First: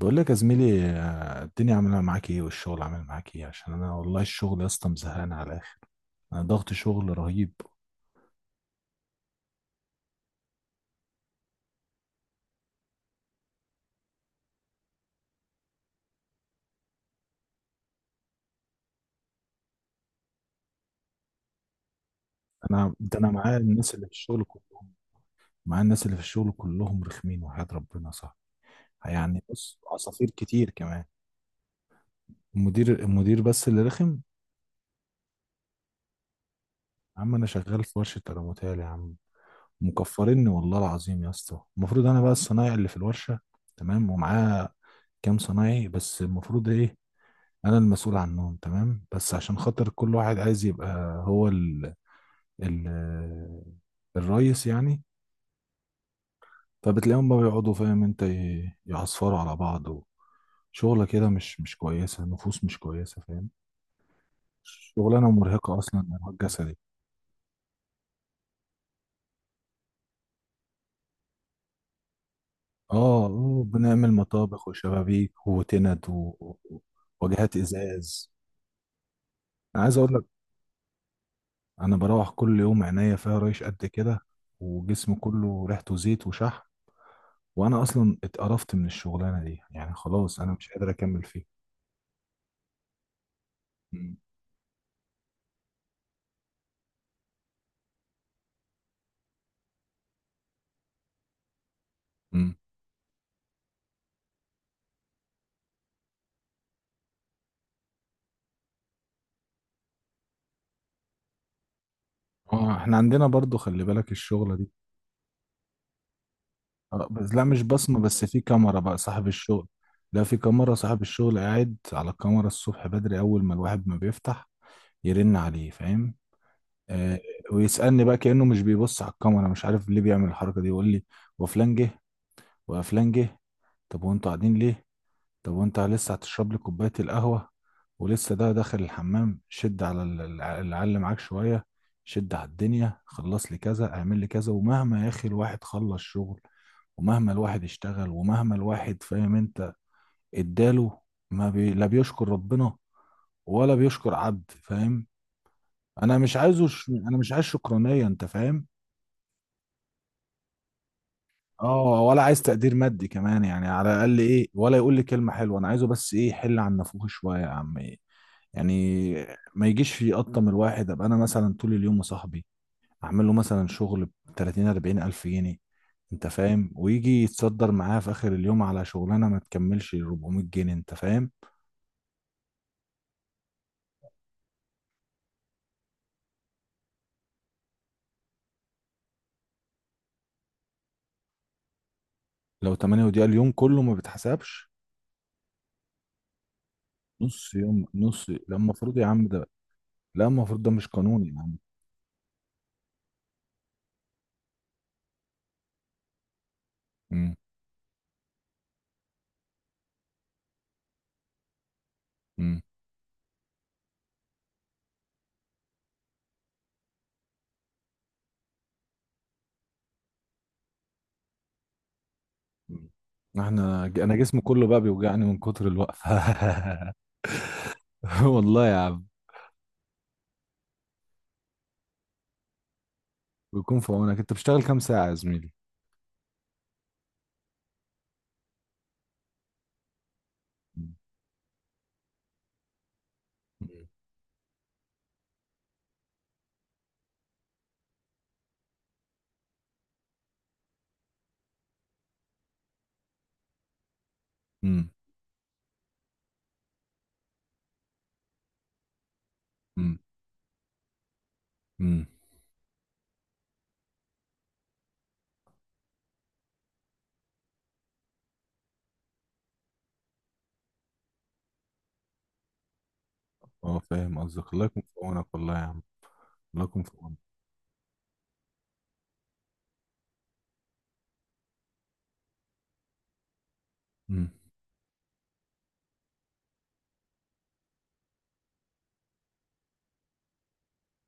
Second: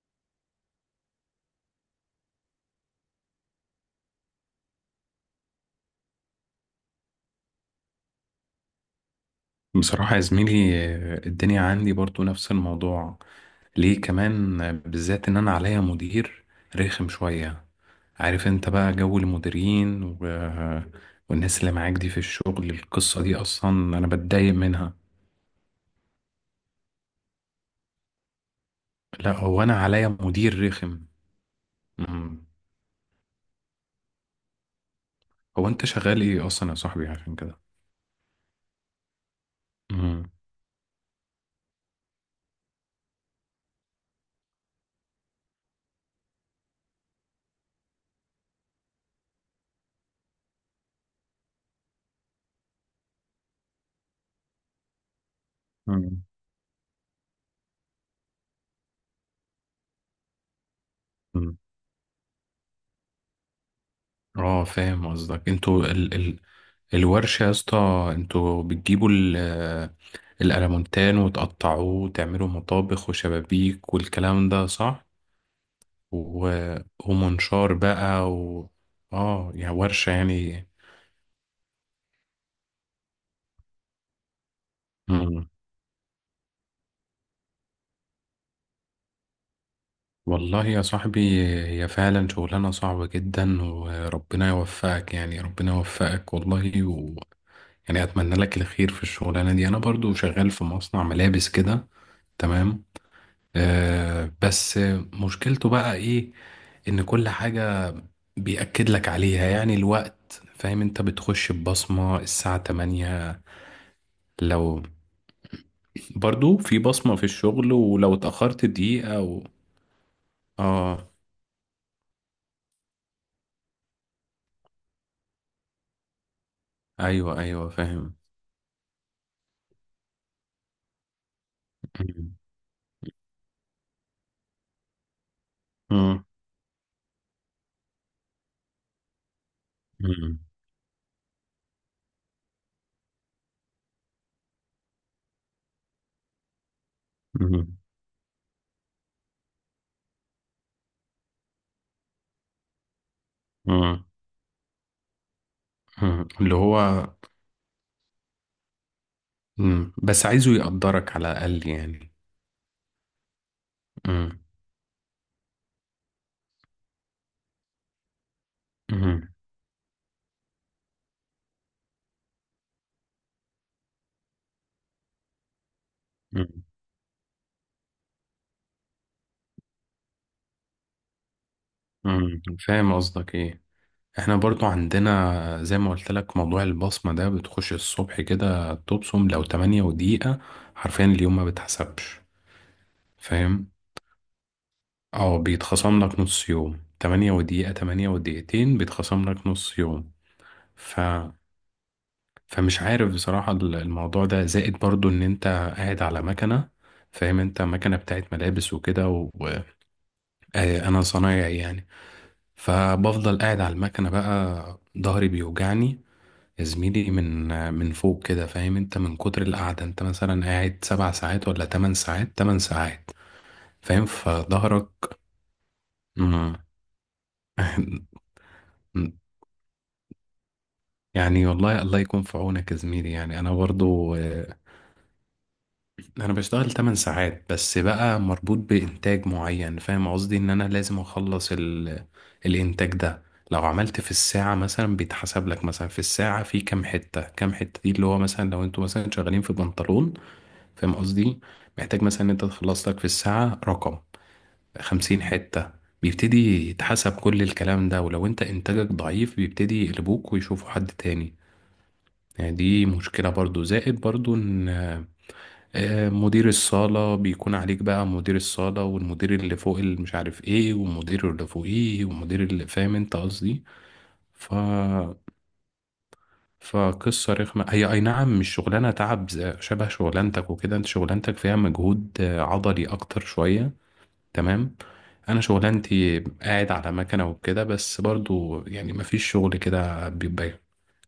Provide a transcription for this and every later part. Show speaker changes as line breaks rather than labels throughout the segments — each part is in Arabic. بقول لك يا زميلي، الدنيا عامله معاك ايه والشغل عامل معاك ايه، عشان انا والله الشغل يا اسطى مزهقان على الاخر. انا ضغط شغل رهيب.
بصراحة يا زميلي، الدنيا عندي برضو نفس الموضوع. ليه كمان بالذات ان انا عليا مدير رخم شوية. عارف انت بقى جو المديرين والناس اللي معاك دي في الشغل.
انا ده
القصة
انا
دي اصلا انا بتضايق منها.
معايا الناس اللي في الشغل كلهم رخمين وحياة ربنا صح.
لا،
يعني
هو انا
بص
عليا
عصافير
مدير
كتير
رخم.
كمان.
مم.
المدير بس اللي رخم.
هو انت شغال ايه اصلا يا صاحبي
يا عم
عشان
انا
كده؟
شغال في ورشه تلاموتال يا عم.
مم.
مكفرني والله العظيم يا اسطى. المفروض انا بقى الصنايعي اللي في الورشه، تمام، ومعاه كام صنايعي، بس المفروض ايه؟ انا المسؤول عنهم، تمام، بس عشان خاطر كل واحد عايز يبقى هو ال ال الرئيس يعني.
مم.
فبتلاقيهم بقى بيقعدوا، فاهم انت، يعصفروا على بعض. وشغلة كده
مم.
مش كويسة، نفوس مش كويسة، فاهم.
اه، فاهم
شغلانة
قصدك.
مرهقة
انتوا
أصلا، مرهق جسدي.
الورشة يا اسطى، انتوا بتجيبوا الألمونتان وتقطعوه وتعملوا
اه،
مطابخ وشبابيك
بنعمل
والكلام ده
مطابخ
صح؟
وشبابيك، وتند، و-
و...
وواجهات
ومنشار
إزاز.
بقى اه، يا
أنا عايز
ورشة
أقول لك،
يعني.
أنا بروح كل يوم عينيا فيها ريش قد كده، وجسمي
مم.
كله ريحته زيت وشحم. وانا اصلا اتقرفت من الشغلانه دي يعني، خلاص انا
والله
مش
يا
قادر
صاحبي،
اكمل فيها.
هي فعلا شغلانة صعبة جدا
مم.
وربنا يوفقك، يعني ربنا يوفقك والله يعني أتمنى لك الخير في الشغلانة دي. أنا برضو شغال في مصنع ملابس كده.
مم.
تمام. بس مشكلته بقى إيه؟ ان كل حاجة بيأكد لك عليها، يعني الوقت، فاهم انت، بتخش ببصمة الساعة
اه، احنا عندنا
8.
برضو خلي بالك الشغله دي.
لو برضو في
آه،
بصمة في
بس لا، مش
الشغل
بصمه
ولو
بس، في
اتأخرت
كاميرا بقى
دقيقة
صاحب الشغل. لا، في كاميرا، صاحب
اه،
الشغل قاعد على الكاميرا الصبح بدري، اول ما الواحد ما بيفتح يرن عليه، فاهم. آه.
ايوه ايوه
ويسالني
فاهم.
بقى كانه مش بيبص على الكاميرا، مش عارف ليه بيعمل الحركه دي، يقول لي وفلان جه وفلان جه. طب وانتوا قاعدين ليه؟ طب وانت لسه
مم.
هتشرب لي كوباية القهوة، ولسه ده داخل الحمام، شد على
مم.
العل معاك شوية، شد على الدنيا، خلص لي كذا، اعمل لي كذا. ومهما يا اخي الواحد خلص شغل، ومهما الواحد
مم.
اشتغل، ومهما الواحد، فاهم انت، اداله، ما بي... لا بيشكر ربنا ولا
مم.
بيشكر عبد، فاهم.
مم. اللي هو
انا مش عايز شكرانية، انت فاهم.
مم. بس عايزه يقدرك على الأقل
اه،
يعني.
ولا عايز تقدير مادي كمان يعني، على الاقل
مم.
ايه، ولا يقول لي كلمة حلوة. انا عايزه بس ايه، حل عن نافوخي شوية يا عم، إيه. يعني
مم.
ما يجيش في قطة من الواحد. ابقى انا مثلا طول اليوم مصاحبي، اعمل له مثلا شغل ب 30 40 الف جنيه، انت
مم.
فاهم، ويجي يتصدر معاه في اخر اليوم على شغلانة ما تكملش 400 جنيه، انت فاهم.
مم. فاهم قصدك ايه. احنا برضو عندنا زي ما قلت لك موضوع البصمة ده، بتخش الصبح كده تبصم لو تمانية ودقيقة حرفيا اليوم ما بتحسبش.
لو 8 دقيقة، اليوم
فاهم؟
كله ما بيتحسبش.
اه، بيتخصم لك نص يوم. تمانية
نص
ودقيقة،
يوم،
تمانية
لا
ودقيقتين
المفروض يا عم
بيتخصم
ده،
لك نص يوم.
لا المفروض ده مش
ف...
قانوني يا عم.
فمش عارف بصراحة، الموضوع ده زائد برضو ان انت قاعد على مكنة.
امم.
فاهم انت؟ مكنة بتاعت ملابس وكده، وانا صنايعي يعني.
امم.
فبفضل قاعد على المكنة، بقى ظهري بيوجعني يا زميلي، من فوق كده. فاهم انت؟ من كتر القعدة. انت مثلا قاعد 7 ساعات ولا 8 ساعات، 8 ساعات.
احنا
فاهم؟
انا جسمي كله بقى
فظهرك.
بيوجعني من كتر الوقفة.
مم.
والله يا عم.
يعني والله الله يكون في عونك يا زميلي. يعني انا
بيكون في
برضو
عونك. انت بتشتغل كام ساعة يا زميلي؟
انا بشتغل 8 ساعات، بس بقى مربوط بانتاج معين. فاهم قصدي؟ ان انا لازم اخلص الانتاج ده. لو عملت في الساعة مثلا بيتحسب لك، مثلا في الساعة في كام حتة، كام حتة دي اللي هو مثلا لو انتوا مثلا شغالين في بنطلون، فاهم قصدي؟ محتاج مثلا ان انت تخلص لك في الساعة رقم 50 حتة. بيبتدي يتحسب كل الكلام ده، ولو انت انتاجك ضعيف بيبتدي
امم.
يقلبوك ويشوفوا حد تاني.
امم.
يعني دي مشكلة برضو. زائد برضو ان مدير الصالة بيكون عليك، بقى مدير الصالة والمدير اللي فوق اللي مش عارف ايه ومدير اللي فوقيه ومدير اللي، فاهم انت قصدي.
اه فاهم قصدك،
ف
الله يكون في عونك، والله يا عم، الله يكون في
فقصة
عونك.
رخمة هي، أي نعم مش شغلانة تعب شبه شغلانتك وكده. أنت شغلانتك فيها مجهود عضلي أكتر شوية.
امم.
تمام. انا شغلانتي قاعد على مكنه وكده، بس برضو يعني مفيش شغل كده بيبقى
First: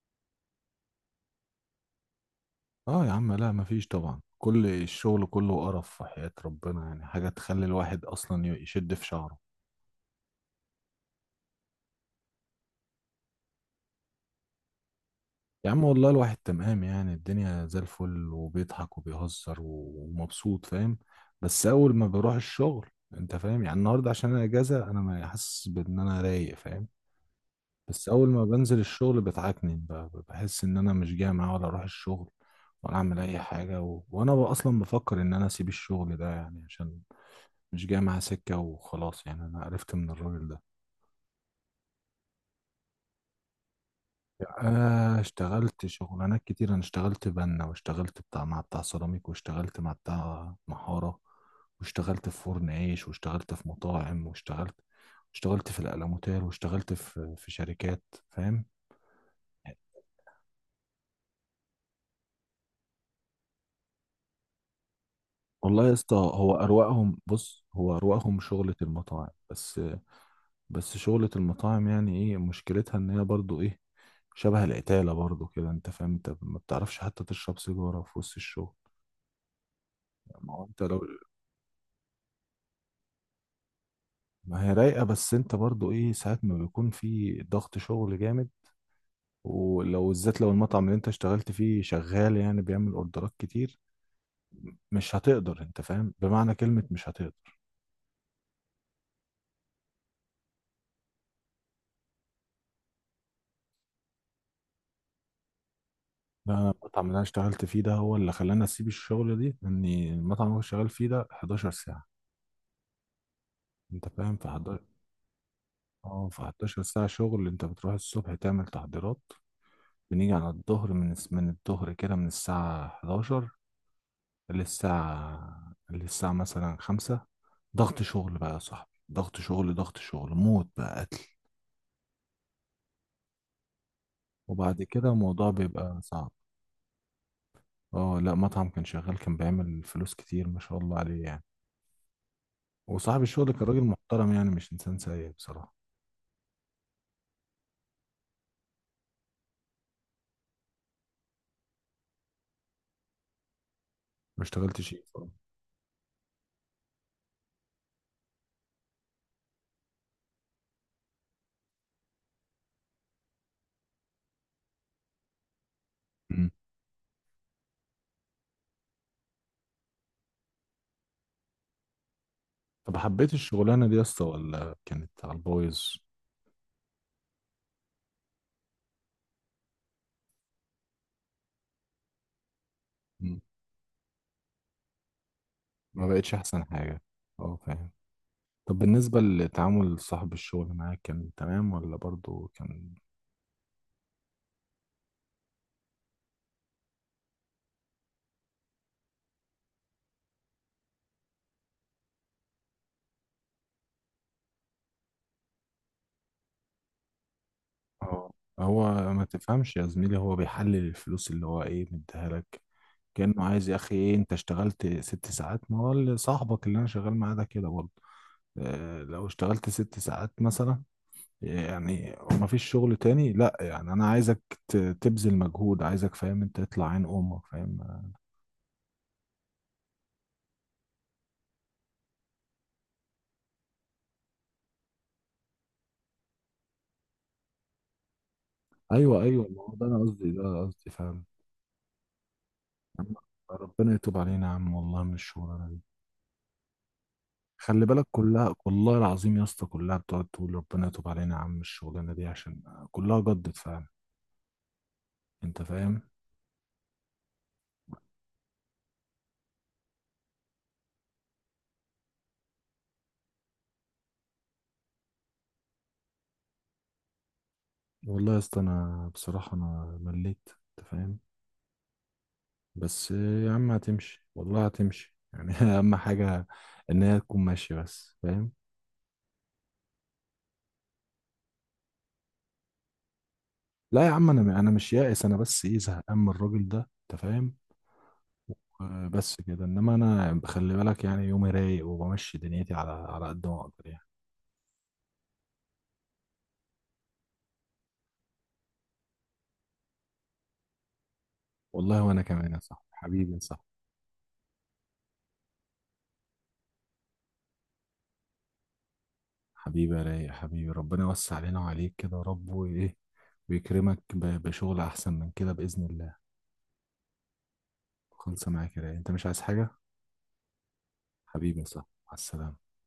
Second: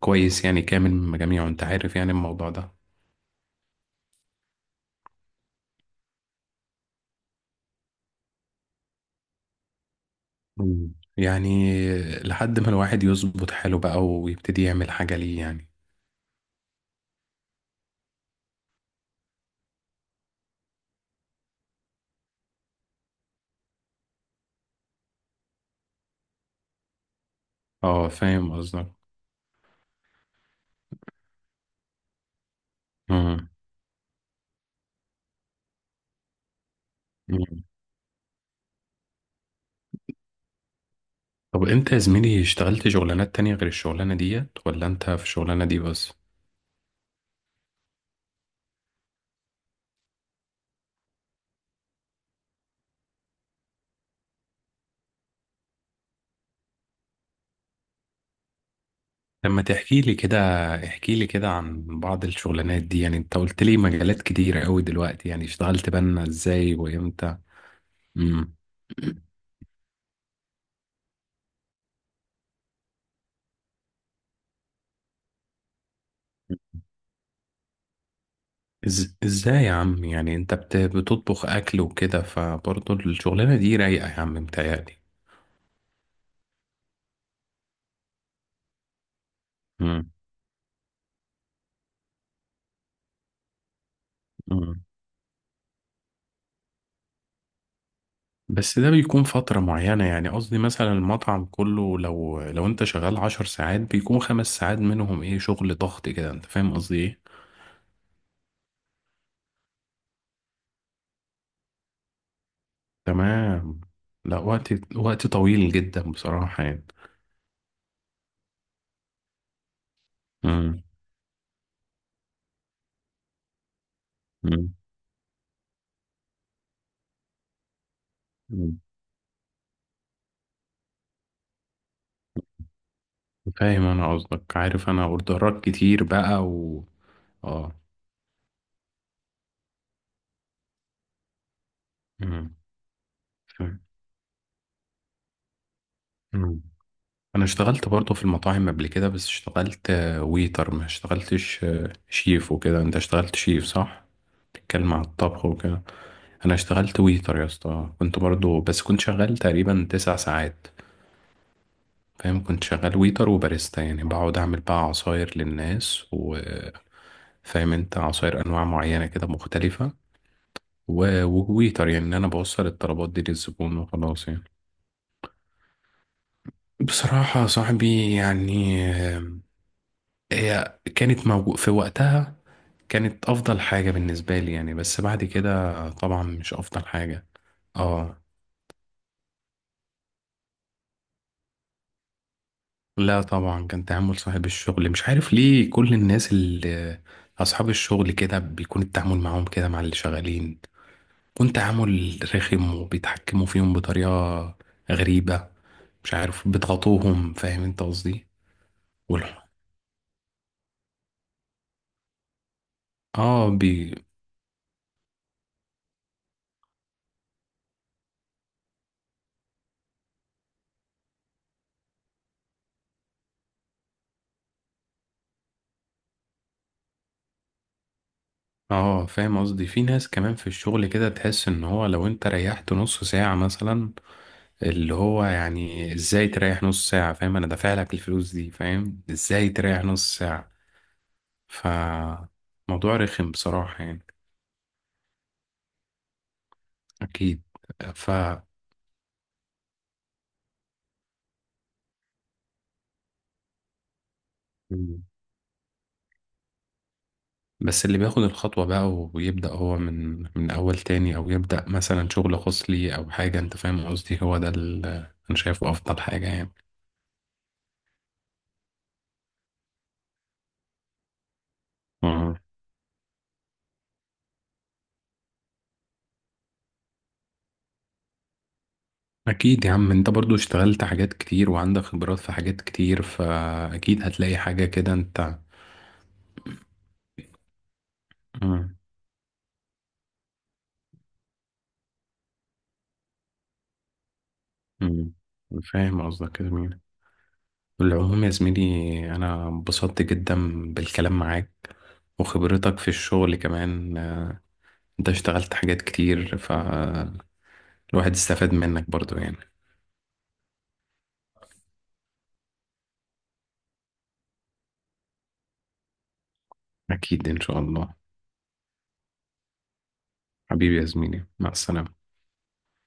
كويس يعني، كامل من جميعه. انت عارف يعني الموضوع ده.
اه يا عم، لا مفيش طبعا، كل الشغل كله قرف في حياة ربنا يعني، حاجة تخلي الواحد اصلا يشد في شعره.
مم. يعني لحد ما الواحد يظبط حاله بقى ويبتدي يعمل حاجه ليه يعني.
يا عم والله الواحد تمام يعني، الدنيا زي الفل وبيضحك وبيهزر ومبسوط، فاهم، بس اول ما بروح الشغل، انت فاهم يعني، النهارده عشان انا اجازة انا ما حاسس بان انا رايق، فاهم. بس
اه
اول ما
فاهم
بنزل
قصدك.
الشغل بتعكنن، بحس ان انا مش جامع ولا اروح الشغل ولا اعمل اي
مم.
حاجه، وانا اصلا بفكر ان انا اسيب الشغل ده، يعني عشان
مم.
مش جامع سكه وخلاص يعني. انا عرفت من الراجل ده.
طب انت يا زميلي اشتغلت شغلانات تانية غير الشغلانه ديت ولا انت
آه،
في الشغلانه دي
اشتغلت
بس؟
شغلانات كتير. انا اشتغلت بنا، واشتغلت بتاع، مع بتاع سيراميك، واشتغلت مع بتاع محاره، واشتغلت في فرن عيش، واشتغلت في مطاعم، واشتغلت في الألموتال، واشتغلت في شركات، فاهم.
لما تحكي لي كده، احكي لي كده عن بعض الشغلانات دي. يعني انت قلت لي مجالات كتيرة قوي دلوقتي، يعني
والله
اشتغلت
يا اسطى
بنا
هو
ازاي
اروقهم،
وامتى؟
بص، هو اروقهم
امم
شغلة المطاعم بس. بس شغلة المطاعم يعني ايه مشكلتها؟ ان هي برضو ايه، شبه القتالة برضو كده، انت فاهم، انت ما بتعرفش حتى تشرب سيجارة في وسط الشغل.
ازاي يا عم يعني؟
يعني ما
انت
هو انت لو،
بتطبخ اكل وكده، فبرضه الشغلانة دي رايقة يا عم
ما هي
متهيألي.
رايقة بس انت برضو ايه، ساعات ما بيكون في ضغط شغل جامد، ولو
امم
بالذات لو المطعم اللي انت اشتغلت فيه شغال يعني بيعمل اوردرات كتير،
امم
مش هتقدر، انت فاهم، بمعنى كلمة مش هتقدر.
بس ده بيكون فترة معينة يعني. قصدي مثلا المطعم كله، لو انت شغال 10 ساعات بيكون 5 ساعات منهم ايه، شغل ضغط كده. انت
لا، انا
فاهم قصدي
المطعم اللي انا
ايه؟
اشتغلت فيه ده هو اللي خلاني اسيب الشغل دي. اني المطعم اللي أنا شغال فيه ده 11 ساعه،
تمام.
انت فاهم،
لا،
في
وقت
11.
وقت طويل جدا
اه، في
بصراحة
11
يعني.
ساعه شغل. انت بتروح الصبح تعمل تحضيرات، بنيجي على
مم.
الظهر، من الظهر كده، من الساعه 11
مم.
للساعه مثلا 5. ضغط شغل بقى يا
مم.
صاحبي، ضغط شغل، ضغط شغل موت بقى، قتل.
فاهم انا قصدك.
وبعد
عارف، انا
كده الموضوع
اوردرات
بيبقى
كتير
صعب.
بقى و اه
اه، لا مطعم كان شغال، كان بيعمل فلوس كتير ما شاء الله عليه يعني.
مم.
وصاحب الشغل كان
فاهم.
راجل محترم يعني، مش انسان سيء بصراحه.
مم. انا اشتغلت برضه في المطاعم قبل كده، بس اشتغلت ويتر، ما اشتغلتش شيف وكده. انت اشتغلت شيف صح؟
ما اشتغلتش
بتتكلم على
ايه بصراحة.
الطبخ وكده. انا اشتغلت ويتر يا اسطى، كنت برضه بس كنت شغال تقريبا 9 ساعات. فاهم؟ كنت شغال ويتر وباريستا، يعني بقعد اعمل بقى عصاير للناس
مم.
فاهم انت؟ عصاير انواع معينة كده مختلفة، وويتر يعني، إن أنا بوصل
طب
الطلبات دي
حبيت
للزبون
الشغلانة دي يا اسطى،
وخلاص يعني.
ولا كانت على البايظ؟
بصراحة يا صاحبي يعني هي كانت موجود في وقتها، كانت
مم.
أفضل حاجة بالنسبة لي يعني. بس بعد كده
ما
طبعا
بقتش
مش
احسن
أفضل
حاجة.
حاجة.
اه فاهم.
اه.
طب بالنسبة لتعامل صاحب الشغل معاك، كان تمام ولا برضو كان؟
لا طبعا، كان تعامل صاحب الشغل، مش عارف ليه كل الناس اللي أصحاب الشغل كده بيكون التعامل معاهم كده مع اللي شغالين، يكون تعامل رخم وبيتحكموا فيهم بطريقة غريبة. مش عارف، بيضغطوهم. فاهم انت قصدي؟
اه، هو ما
والح-
تفهمش يا زميلي، هو بيحلل الفلوس اللي هو ايه، مديها لك، كأنه
اه
عايز يا
بي
اخي ايه. انت اشتغلت ست ساعات، ما هو، اللي صاحبك اللي انا شغال معاه ده كده برضه. اه، لو اشتغلت ست ساعات مثلا يعني، ما فيش شغل تاني، لا يعني انا عايزك تبذل مجهود، عايزك، فاهم انت، تطلع عين امك، فاهم.
اه فاهم قصدي؟ في ناس كمان في الشغل كده تحس ان هو لو انت ريحت نص ساعة مثلا، اللي هو يعني ازاي تريح نص ساعة؟ فاهم؟ انا دافع لك الفلوس دي، فاهم
ايوه، ايوه،
ازاي
ما هو
تريح نص
ده
ساعة؟
أنا قصدي، فاهم.
ف موضوع
يا عم
رخم بصراحة
ربنا
يعني.
يتوب علينا يا عم، والله من الشغلانه دي.
اكيد.
خلي بالك
ف
كلها، والله العظيم يا اسطى، كلها بتقعد تقول ربنا يتوب علينا يا عم، الشغلانه دي، عشان كلها جدت فعلا،
مم.
انت فاهم.
بس اللي بياخد الخطوة بقى ويبدأ هو من أول تاني، أو يبدأ مثلا شغل خاص ليه أو حاجة، أنت فاهم قصدي؟ هو ده اللي أنا شايفه أفضل حاجة
والله يا اسطى انا بصراحه انا مليت، انت فاهم.
يعني.
بس يا عم هتمشي، والله هتمشي يعني، اهم حاجه ان هي تكون ماشيه بس، فاهم.
أكيد يا عم. أنت برضو اشتغلت حاجات كتير وعندك خبرات في حاجات كتير، فأكيد
لا يا عم،
هتلاقي
انا
حاجة
انا مش
كده
يائس، انا
أنت.
بس ايه، زهقان من الراجل ده، انت فاهم.
مم.
بس كده، انما انا خلي بالك يعني يومي رايق، وبمشي دنيتي على قد ما اقدر يعني.
مم. فاهم قصدك يا زميلي. بالعموم يا زميلي، أنا انبسطت جدا بالكلام معاك،
والله وانا كمان يا
وخبرتك
صاحبي،
في
حبيبي
الشغل
يا صاحبي.
كمان. أنت اشتغلت حاجات كتير فالواحد استفاد منك برضو يعني.
حبيبي يا رايق، حبيبي ربنا يوسع علينا وعليك كده يا رب، وايه، ويكرمك بشغل احسن من كده باذن الله.
أكيد إن شاء الله.
خلص معاك يا رايق، انت مش عايز حاجه؟
حبيبي يا زميلي، مع
حبيبي يا صاحبي،
السلامة.
مع السلامه.